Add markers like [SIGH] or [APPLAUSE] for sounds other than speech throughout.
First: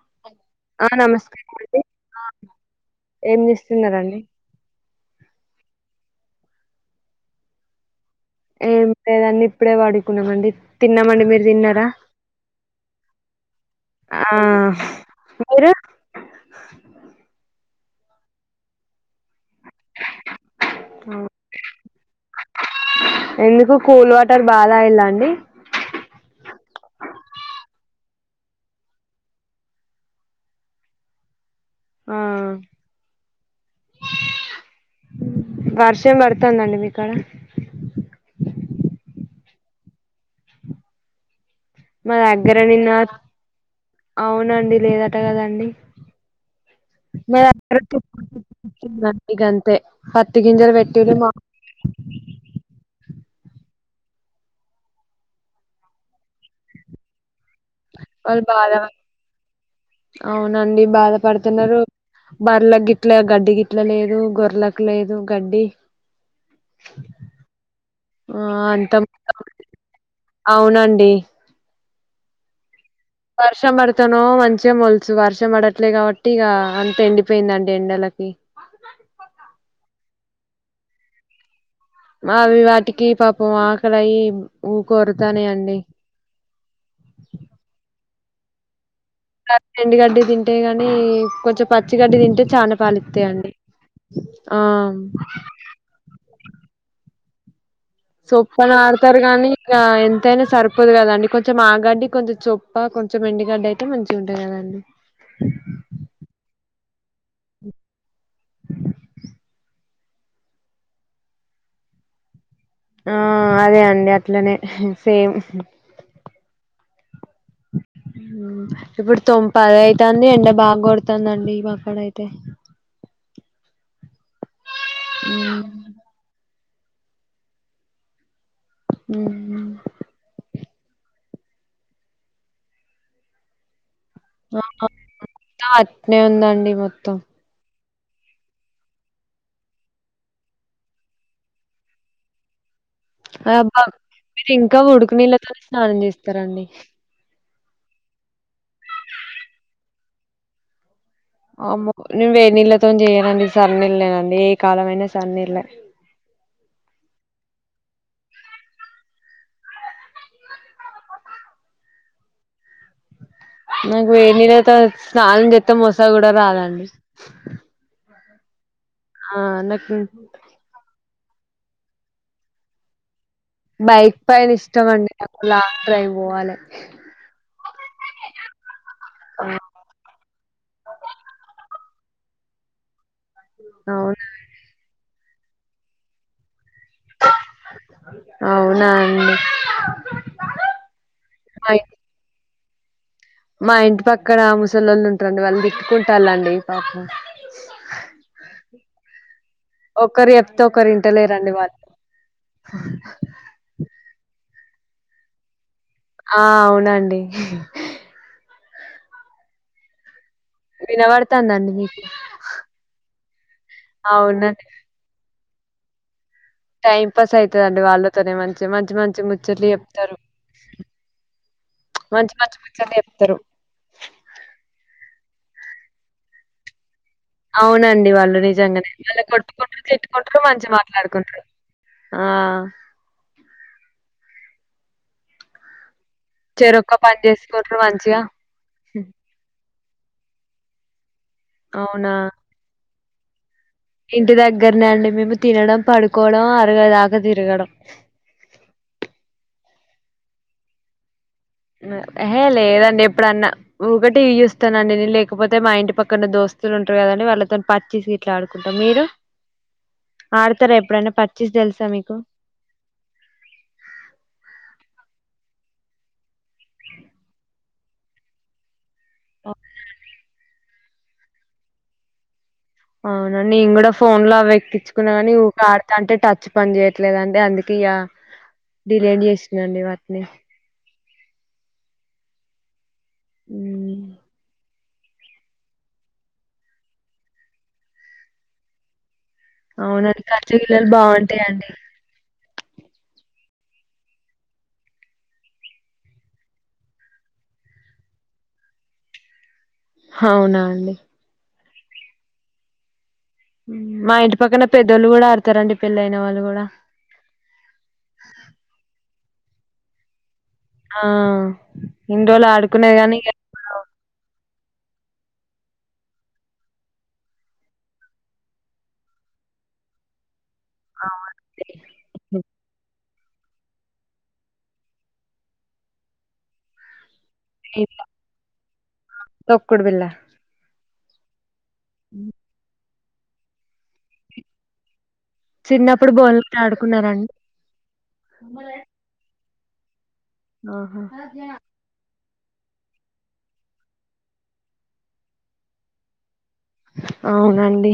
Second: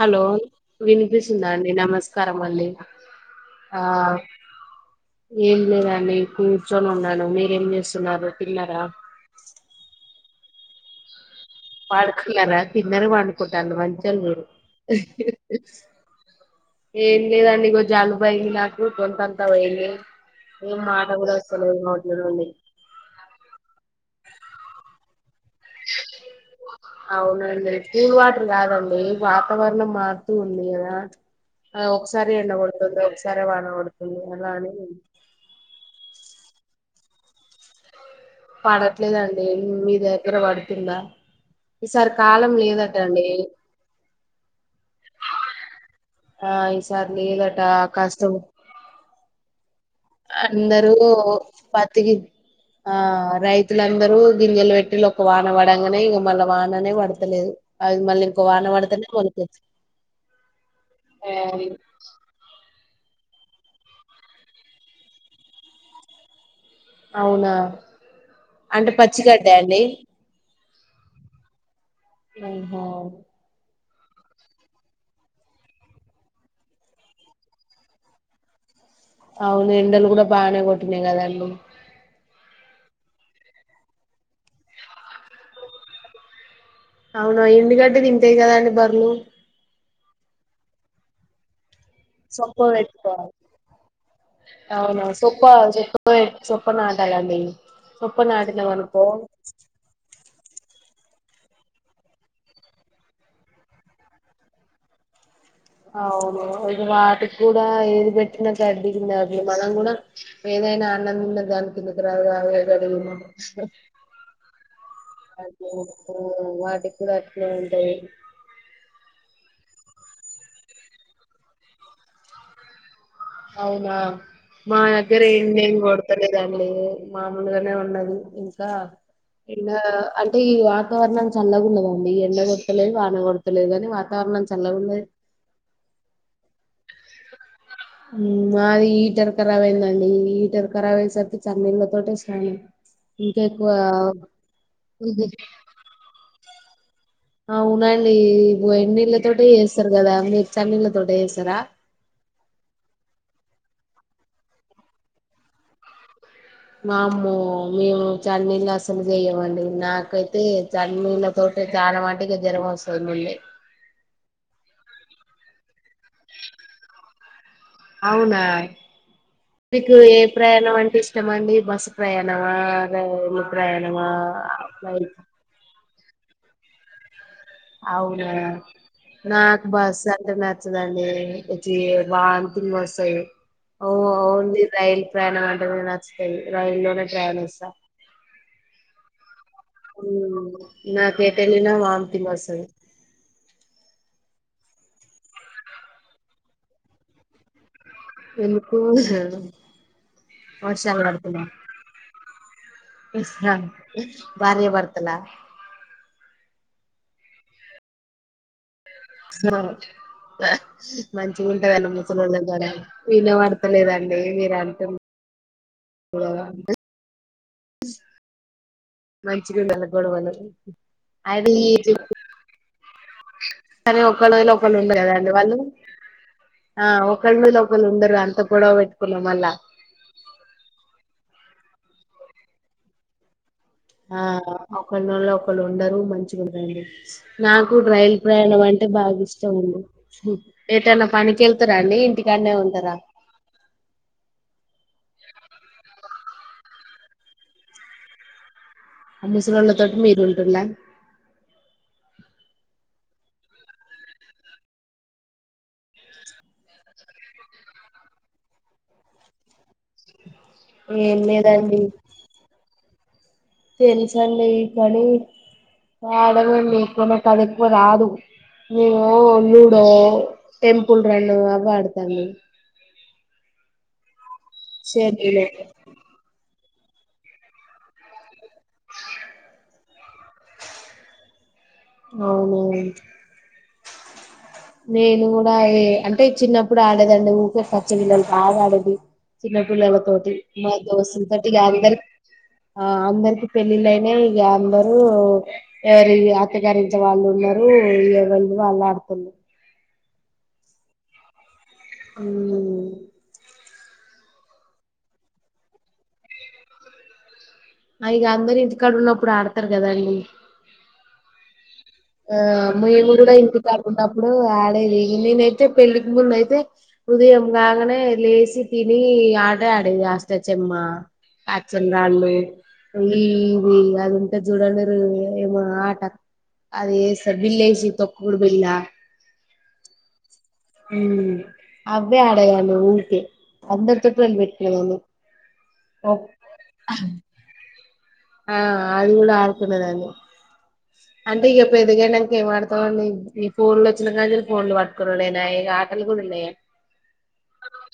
Hello ఆ నమస్కారం వినిపిస్తుందాండి అండి ఆ, నమస్కారం అండి ఏం ఆ చేస్తున్నరండి ఏం లేదండి కూర్చొని ఉన్నాను మీరేం చేస్త ఏమి లేదండి ఇప్పుడే వాడుకున్నామండి తిన్నామండి మీరు తిన్నారా పడుకున్నారా తిన్నరు పడుకుంటాళ్ళు ఆ మంచోళ్ళు మీరు ఏం లేదండి ఇగ జలుబు అయ్యింది నాకు గొంతంత నవ్ ఏ లేవు మాట కూడా వస్తలేదు నోట్లో నుండి ఎందుకు కూల్ వాటర్ బాగా తగిల్లా అండి అవునండి కూల్ వాటర్ కాదండి వాతావరణం మారుతూ ఉంది కదా ఆ ఒకసారి ఎండ కొడుతుంది ఒకసారి వాన కొడుతుంది అలా అని వర్షం పడుతుందండి మీకాడ పడట్లేదండి మీ దగ్గర పడుతుందా ఈసారి మా కాలం దగ్గర నిన్న లేదట అండి అవునండి లేదట కదండి ఆ ఈసారి మా లేదటా దగ్గర కష్టమే తుందండి గంతే పత్తి గింజలు అందరూ పెట్టిరు మా పత్తికి ఆ ఆ రైతులందరూ గింజలు పెట్టిళ్ళు ఒక వాన పడంగానే ఇగ మళ్ళ వాననే పడతలేదు అది మళ్ళీ వాళ్ళు ఇంకో వాన బాధ పడితేనే మొలికెత్తు అవునండి బాధ పడుతున్నారు బర్ల గి ఇట్లా గడ్డి గిట్లా లేదు గోర్లకు లేదు గడ్డి అవునా ఆ అంటే అంత మొత్తం పచ్చిగడ్డా అండి అవునండి ఆహా వర్షం పడతానో మంచిగా మొలుసు వర్షం పడట్లే కాబట్టి ఇగా అంత ఎండిపోయిందండి ఎండలకి అవును ఎండలు కూడా బాగానే కొట్టిన్నాయి కదండి అవి వాటికి పాపం ఆకలి అయి ఊక వొర్రుతన్నాయి అండి అవునా ఎందుకంటే ఇంతే కదా అండి ధరలు ఆ ఎండిగడ్డి తింటే గాని కొంచెం పచ్చిగడ్డి తింటే చాలా పాలిస్తాయంండి అవును సోఫ చె సొఫనటా కదండీ సొప్పన ఆడతారు గానీ ఇంకా తని సరిపోదు కదండి కొంచెం ఆగడ్డి కొంచం చొప్ప కొంచెం ఎండిగడ్డి అయితే మంచిగా ఉంటుంది కదండి అ అవును ఇది వాటికి కూడా ఏది పెట్టినా [UNINTELLIGIBLE] మనం కూడా ఏ ఎంతేనా అన్నం తిన్న దానికి కిందికి రాదు గడ్డి తిన్న ఆ అదే అండి అట్లనే సేమ్ ఉఎ ఓ వాటికి కూడా అట్లే ఉంటాయి ఉమ్ ఇప్పుడు తొంప్ పదే తంది ఎండ బాగా కొడతంది ఈ పక్కడ అయితే అవునా మా దగ్గర ఏం ఎండ కొడతలేదండి లే మామలుగానే ఉండదు ఇంకా ఇంకా అంటే ఇగ వాతావరణం చల్లకుంనదండి ఎండ కొట్టలేదు వాన కొడతలేదు అని ఆ ఆ అట్నే ఉందండి మొత్తం ఉమ్ మాది హీటర్ ఖరాబ్ అయిందండి హీటర్ ఖరాబ్ అయిసరికి చల్ నీళ్ళ తోటే స్నాన్ అబ్బా మీరు ఇంకా ఉడుకు నీళ్ళతోనే స్నానం చేస్తారండి అవునండి వేడ్ నీళ్ళతోటె చేస్తారు కదండీ చన్నీళ్ళతో అమ నువ్వు వెన్నిలతో చేయ అండి సర్నేలేనండి ఏ కాలంమయినా సర్న్నీల్లే వామ్మో మేము చన్నన్నీళ్లు అసలు చెయ్యమండి నాకైతే చల్నీళ్లతో తే చానమట్టుకు జరం వస్తాది మళ్ళీ నాకు వేనీళ్లతో స్నానం చేస్తాం మోస కూడా రాదండి అవునా ఆ మీకు నాకు ఏ ప్రయాణం అంటె ఇష్ ఇష్టం మండి బస్ ప్రయానమ రైల్ బైక్ పైన ఇష్టంమండి నాకు లాంగ్ డ్రైవ్ పోవాలే అవునా నాకు బస్ బస్ నచ్చదండి వచ్చి వంతింగ్ వస్తాయి అవునా ప్రయాణం అంటే కూడా నచ్చుతాంది రైల్లోనే ప్రయాణిస్త అవునా అండి ఉమ్ నా కేటెలిన వాంతిగ్ వస్తది మా ఇంటి పక్కనా ముసలోల్లు ఉంటారండి వాళ్ళు తిట్టుకుంటారుళ్ళండి పాపం ఎందుకు ఒకరు సోప్తే ఒకరు వర్షాలు పడుతున్నాయి ఇంటలేరండి వాళ్ళు భార్య భర్తల ఆ అవునండి హా మంచిగా వినబడతాందండి ఉంటాదండి మీకు ముసలొల్లా గొడవ విన త లేదండి మీరు అవునండి అంటున్ [UNINTELLIGIBLE] టైం పాస్ అయితదండి వాళ్ళతోనే మంచి మంచి మంచి ముచ్చట్లు మంచిగుండాల చెప్తారు గొడవలు అది [UNINTELLIGIBLE] [UNINTELLIGIBLE] చెప్తారు కానీ [UNINTELLIGIBLE] ఒకళ్ళు ఉండ కదండి వాళ్ళు ఆ ఒకళ్ళ మీద ఒకళ్ళు అవునండి ఉండరు వాళ్ళు అంత గొడవ నిజంగానే పెట్టుకున్నా వాళ్లు మళ్ళా కొట్టుకుంటారు తిట్టుకుంటారు మంచి మాట్లాడుకుంటారు ఆ ఆ ఒకళ్ళూళ్ళ ఒకళ్ళు ఉండరు మంచి చెరొక్క పని నాకు చేసుకుంటారు రైల్ మంచిగా ప్రయాణం అంటే బాగా ఇష్టం ఉంది ఏటన్నా పనికెళ్తారా అండి అవునా ఇంటికానే ఉంటరా గొడవ అరిగేదాక తిరగడం ఆ ముసల్లోల్ల తోటి మీరుంటురా ఏహే లేదండి ఎప్పుడన్నా ఊకేటివి చూస్తానండి లేకపోతే మా ఇంటి పక్కన దోస్తు ఉంటారు గదండి వాళ్ళతోని పచ్చీస్ గిట్లా ఆడుకుంటాం మీరు [INAUDIBLE] ఆడతారా ఎప్పుడైనా ఏం పచ్చీస్ లేదండి తెలుసా మీకు తెలుసండి కానీ ఆడమండి ఎక్కువ కది ఎక్కువ రాదు మేము లూడో టెంపుల్ రన్ అది ఆడతాను అవునా నేను గూడా ఫోన్ లో అవి ఎక్కించుకున్నా గాని షటిలు ఊకే ఆడతా ఉంటే టచ్ పని జేయట్లేదు అండి అందుకే ఇగ డిలీట్ చేసినండి వర్క్ ని అవునా మ్మ్ నేను గూడా యే అంటే చిన్నప్పుడు ఆడేదండి ఊకే పచ్చగిల్లలు బాగా ఆడేది చిన్నపిల్లల అవునండి తోటి మా కచ్చగిల్లలు దోస్తుల తోటి ఇగ బాగుంటాయండి అందరు ఆ అందరికి పెళ్ళిళ్ళైనయ్ ఇగ అందరు ఎవరి అత్తగారింట్ల వాళ్ళు ఉన్నరు ఇగ ఎవళ్ళి వాళ్ళు ఆడుతుండ్రు అవునా అండి ఉమ్ ఉమ్ మా ఇంటి పక్కన పెద్దోళ్ళు గూడా ఆడతారండి పెళ్ళైయిన వాళ్ళు గూడా ఇగ అందరు ఇంటి కాడవున్నప్పుడు ఆడతారు గదండి ఆ ఇన్ని ఆ రోజులు ఆడుకునేది మేము కానీ ఇగ గూడా ఇప్పుడు ఇంటికాడ ఉన్నప్పుడు నేనైతే పెళ్ళికి ముందు అయితే ఉదయం కాగానే లేసి తిని ఆట ఆడేది అష్టచెమ్మా అచ్చన రాళ్ళు అవునండి ఉమ్ ఉమ్ అది ఉంటది చూడలేరు ఏమో ఆట అది యే బిలేసి తొక్కుడు బిల్ల తొక్కుడు బిల్ల ఉమ్ అవ్వే ఆడేదాన్ని ఊకే అందరితోటి లొళ్ళి పెట్టుకునే దాన్ని చిన్నప్పుడు బౌల్ తో ఆడుకున్నారండి ఆ అది గూడా ఆడుకునేదాన్ని ఆహా అంటే ఇగ పెద్దగైనంకా ఏం ఆడతామండి ఈ ఫోన్లు వచ్చినా గానించెల్లి ఫోన్లు పట్టుకునుడేనాయ్ ఆటలు కూడా లేవ్ అవునండి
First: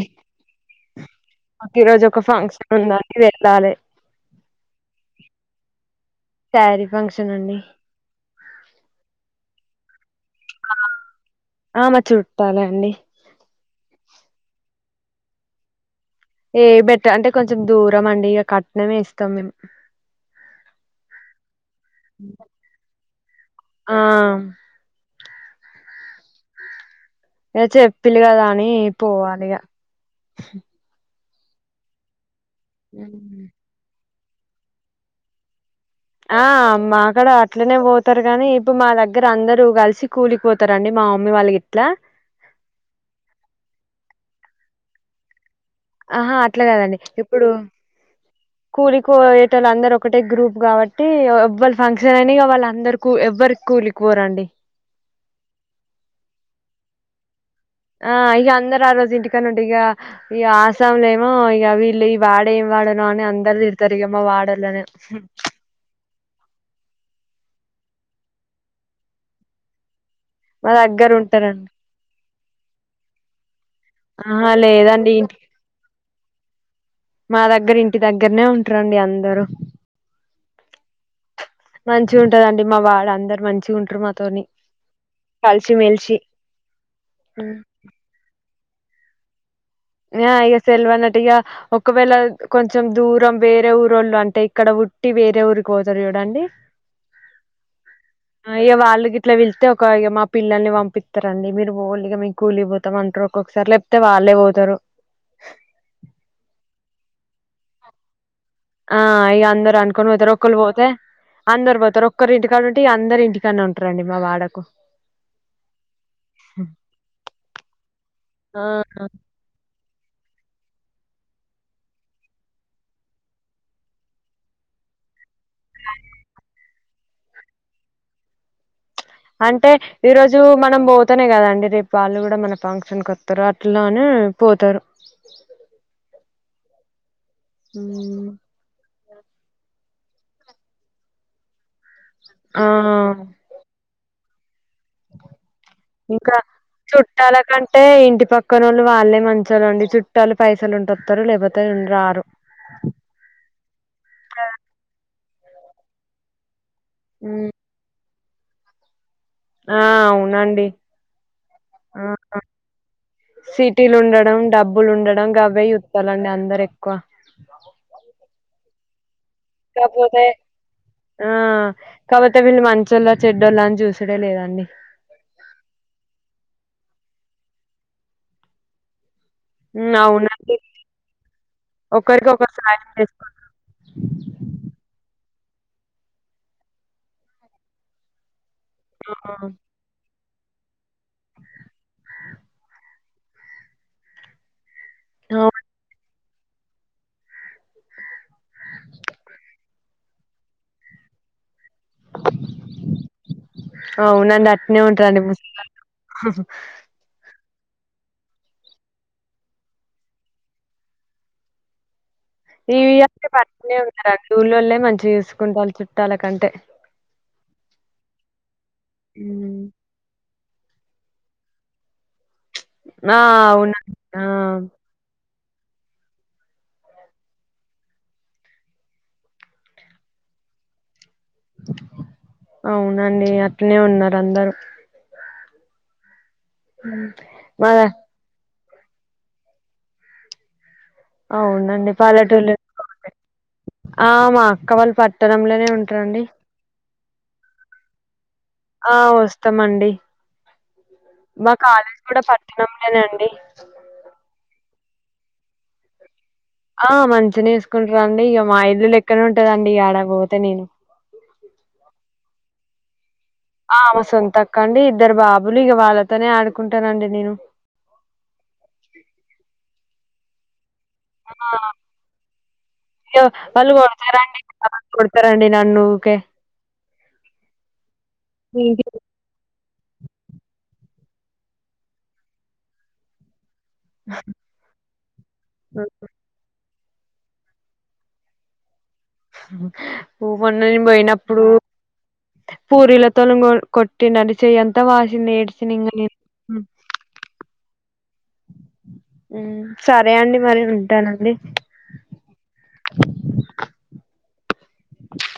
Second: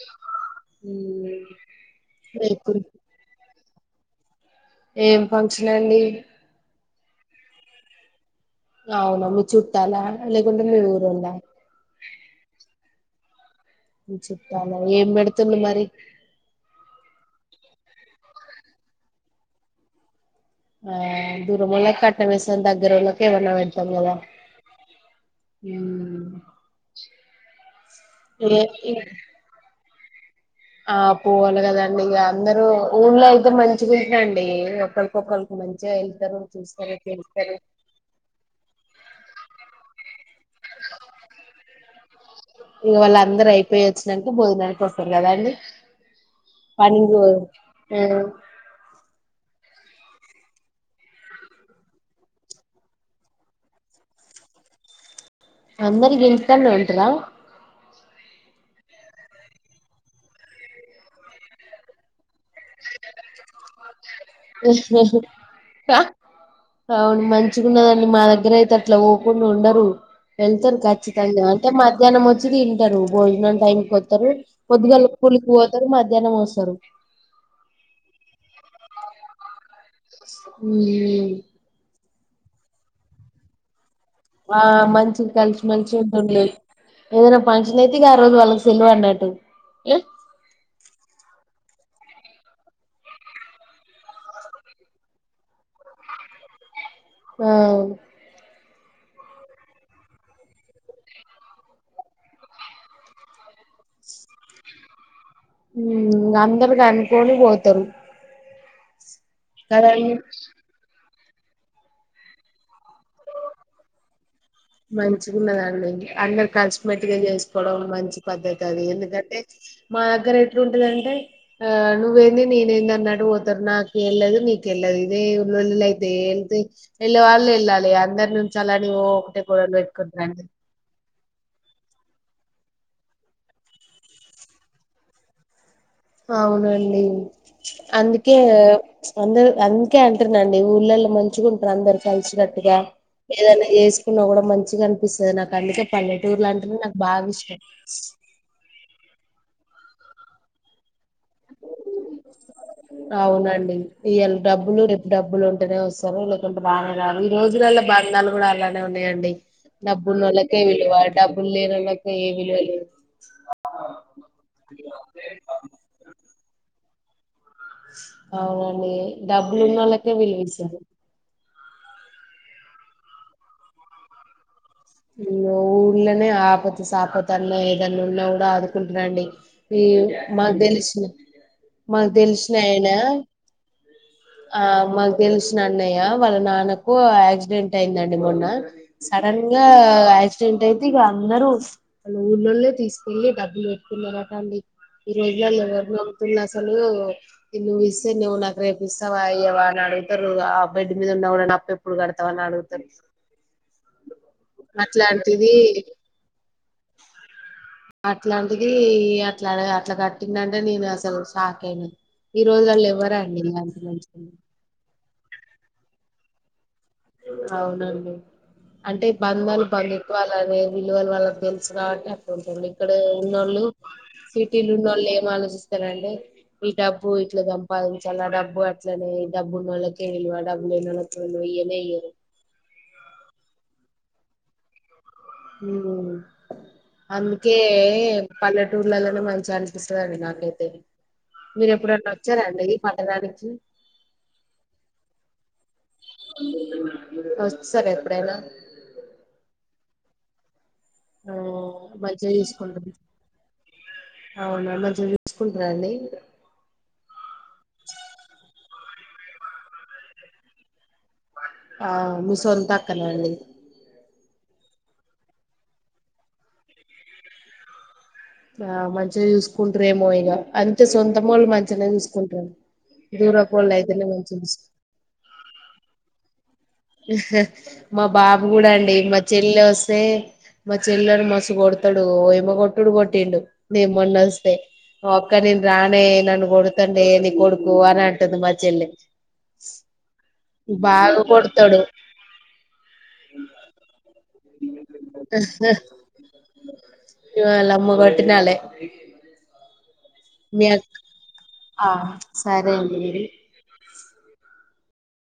మాకు ఈ రోజు ఒక రేపు ఫంక్షన్ ఉందండి వెళ్ళాలే ఏం ఫంక్షన్ అండి సారి ఫంక్షన్ అండి అవునా మీ చుట్టాలా లేకుంటే మీ ఊరోళ్ళా ఆ మా చుట్టాలే అండి మీ చుట్టాలా ఏం బెడుతుంది మరి ఏం బెట్ట అంటే కొంచెం దూరం అండి ఇగ కట్నమే ఇస్తాం మేము ఆ దూరమోలకు కట్నం యేస్తం దగ్గరలకేమన్నా బెడత్తాం ఆ గదా ఉమ్ ఏ చెప్పిల్ గదా ఏ అని పోవాలి ఇగ ఆ పోవాలి గదండి ఇగ అందరు ఊళ్ళ అయితే మంచిది అండి ఒకలికొకల్కి మంచి ఆ మా అక్కడ అట్లనే పోతారు కాగానీ ఇప్పు మా దగ్గర అందరూ కలిసి కూలిపోతారండి మా మా మమ్మీ వాల్ గిట్లా ఇక వాళ్ళ అందరు అయిపోయ వచ్చినాక భోజనానికి వస్తారు కదా అండి ఆహా అట్లా కాదండి పని పో- ఇప్పుడు ఆ కూలి కో ఏటోలు అందరు ఒకటే గ్రూప్ కాబట్టి ఎవ్వల్ ఫంక్షన్ అని వాళ్ళందరు కూ ఎవ్వరి కూలికిపోరండి అందరి గెలుస్తానే ఉంట్ర ఆ ఇగ అందరు ఆ రోజు ఇంటికన్నే ఇగ ఇగ ఆసాంలో ఏమో ఇక వీళ్ళు వాడే ఇవ్వడనో అని అందర్ తి ఆ అవును మంచిగున్నదండి మా దగ్గర అయితే అట్లా పోకుండా ఉండరు మా వెళ్తారు దగ్గర ఖచ్చితంగా ఉంటారండి అంటే మధ్యాహ్నం వచ్చి తింటారు భోజనం టైంకి వస్తారు ఆహా పొద్దుగాల లేదండి ఇంటి కూలికి పోతారు మధ్యాహ్నం వస్తారు మా దగ్గర ఇంటి దగ్గరనే ఉంటారండి అందరూ మ్మ్ మ్మ్ మంచిగా ఉంటదండి మా వాళ్ళ అందరు మంచిగా ఉంటారు మా ఆ మంచి కలిసి మలిసి ఉంటున్డ్లి లేదు ఏదైనా ఫంక్షన్ అయితే ఇక ఆ రోజు వాళ్ళకి సెల్వనట్టు ఆ ఇగ తెల్వనట్టుగా ఒకవేళ కొంచెం దూరం వేరే ఊరోళ్ళు అంటే ఇక్కడ ఉట్టి వేరే ఊరు కోతురు చూడండి ఏయ్ అయ్యా వాళ్ళు గిట్లా వెళ్తే ఒక మా పిల్లల్ని పంపిస్తారండి మీరు ఓల్ గా మీకు కూలిపోతామ్ అంటారు ఒకొ ఒకసారి లేపోతే వాళ్ళే పోతారు ఉ అందరికి అనుకొని పోతారు ఆ ఇక అందరు అనుకుని కదండి పోతారు ఒకళ్లు పోతే అందరు పోతారు ఒక్కరి ఇంటికా ఉంటే అందరి ఇంటికన్నా ఉంటారండి మా వాడ మంచిగా ఉన్నదండి అందరు కలిసిమెట్టుగా చేసుకోవడం మంచి ఆ! పద్ధతి అది ఎందుకంటే మా దగ్గర ఎట్లుంటందంటే ఆ నువ్వేంది నేనే ఏంది అన్నట్టు పోతారు నాకేళ్లేదు నీకెళ్లేదు ఇదే ఉల్ళ్ల్ ఇళ్ళైతే ఎళ్ంత వెళ్ళ వాళ్లు వెళ్ళాలి అందరి నుంచలి అంటే ఈ రోజు మనం పో పోతేనే కదండి రేపు వాళ్ళు కూడా మన ఫంక్షన్ కు వస్తారు అట్లానే పోతారు అవునండి హ్మ్. అందుకే ప్చ్ అందరు అందుకే అంటున్నండి ఊళ్ళలో మంచిగున్ అందరు ఆ కలిసినట్టుగా ఏదైనా చేసుకున్నా గుడా మన్ ఇంక నాకు బాగా చుట్టాల ఇష్టం కంటే ఇంటి పక్కనోళ్ళు వాళ్ళే మంచో లండి చూట్ చుట్టాలు పైసలు ఉంటర్ అవునండి ఇయల డబ్బులు రేప్ డబ్బులు ఉంటేనే వస్తరు లేకుంటే బాగా కాదు ఈ హ్మ్. రోజులల్లో బంధాలు కూడా అలానే ఉన్నాయండి ఆ డబ్బున్నోళ్ళకే అవునండి విలువ డబ్బులు ఆ లేనోళ్లకు ఏ విలువలేదు సిటీలు ఉండడం డబ్బులు ఉండడం గవ్వే చూత్తలండి అందరు ఎక్కువ అవునండి డబ్బులు ఉన్నోళ్ళకే కాపోతే విలువిస్తారు ఆ కాపోతే వీళ్ళు మంచోళ్ల చెడ్డోళ్ళ అని చూసుడే లేదండి మ్ ఊళ్ళనే ఆపతు సపతన్న ఏదన్న ఉన్న గుడా అదుకుంట్రండి హ్మ్ మ్ మాకు అవునండి తెలిస్ మాకు ఒకరికి ఒకరు తెలిసిన సాయం ఆయనా చేసుకుంటారు ఆ మాక్ తెలిసిన అన్నయ్య వాళ్ళ నాన్నకు యాక్సిడెంట్ అయిందండి మొన్న సడన్ ఆ యాక్సిడెంట్ అయితే ఇగ అందరూ వాళ్ళ ఊళ్ళోళ్లే తీసుకెళ్ళి డబ్బులు బెట్టుకున్నరట అండి ఈ ఆ అవును రోజులలో ఎవరు నముతున్న అసలు ఊ నువ్వు ఇస్తే నీవు నాకు రేపు ఇస్తావా ఇయ్యవా అన అడుగుతరు ఆ బెడ్ మీద ఉన్న గుడా నా పెప్ ఇప్పుడు కడతావా అని అడుగుతారు గట్నే ఉంటదండి ముసలి అట్లాంటిది వాళ్ళు ఉ హ్హ్ అట్లాంటిది ఇ అట్ల అడ అట్ల కట్టిండంటే నేను అసలు షాక్ అయిన ఇవి అంటే పనే ఉన్నారా ఊల్లోళ్ళే మంచిగ చూసుకుంటళ్ళు చుట్టాల కంటే అవునండి అంటే బంధాలు హ్మ్ బంధుత్వాలు అదే విలువలు వాళ్ళకు తెలుసు గబట్టే అట్ల ఉంటుంది ఇక్కడ ఆ ఉన్నోళ్ళు అవునండి ఆ సిటీలున్నోళ్లే ఏమ ఆలో సి సరే అండి ఈ డబ్బు ఇట్ల సంపాదించాలి ఆ డబ్బు అట్లనే డబ్బున్నోళ్ళకే విలువ డబ్బు నెల నెలకేమో ఈఎంఐ లు అవునండి అట్నే ఉన్నారు అందరూ అందుకే మా ఎ పల్లెటూర్లలోనే మంచిగ అనిపిస్తుందండి నాకైతే మీరు అవునండి ఎప్పుడన్నా వచ్చారా పల్లెటూర్లో అండి ఈ పట్టణానికి ఆ మా అక్క వాళ్ళు పట్టణంలోనే ఉంటరండి వస్తారా ఎప్పుడైనా ఆ వస్తామండి ఆ మా కాలేజ్ గుడా మంచిగా పట్టణం చూసుకుంటారు నేనండి అవునా మంచిగ చూసుకుంట్రా అండి ఆ మంచిగనే చూసుకుంట్ర అండి ఇగ మా ఇల్లు లెక్కనే ఉంటదండి ఇగ ఆడపోతే నేను ఆ మీ సొంతక్కన అండి తక్కండి ఇద్దరు బాబులు ఇగ వాళ్ళతోనే ఆడుకుంటానండి నేను ఆ మంచిగ చూసుకుంట్రేమో ఇగ అంతే సొంత మోళ్ళు మంచిగనే చూసుకుంట్రూ య్య వాళ్ళు కొడుతరండి ఆ కొడుతరండి నన్ను ఊకే హ్ హా మా బాబు గుడా ఇంటి అండి మా చెల్లె వస్ స్తే మా చెల్లను మస్తు కొడుతడు ఓ ఏమ కొట్టుడు కొట్టిండు మేము మొన్నస్తే ఓ అక్క నేన్ రానే నన్ గొడుత్ చెండే నీ కొడుకు అని అంటది మా చెల్లె పూ మొన్న నేన్ బాగా పోయినప్పుడు కొడతాడు పూరీల తొ నిన్ను కొట్టిండని చెయ్యి అంత వాసింది ఏడ్చిన ఇంగ నేను మ్మ్ ఇగ వాళ్ళ అమ్మ కోట్టినాలె హ్మ్. సరే అండి మరి మీ అక్ ఉంటానండి. ఆ సరే అంది మరీ [INAUDIBLE]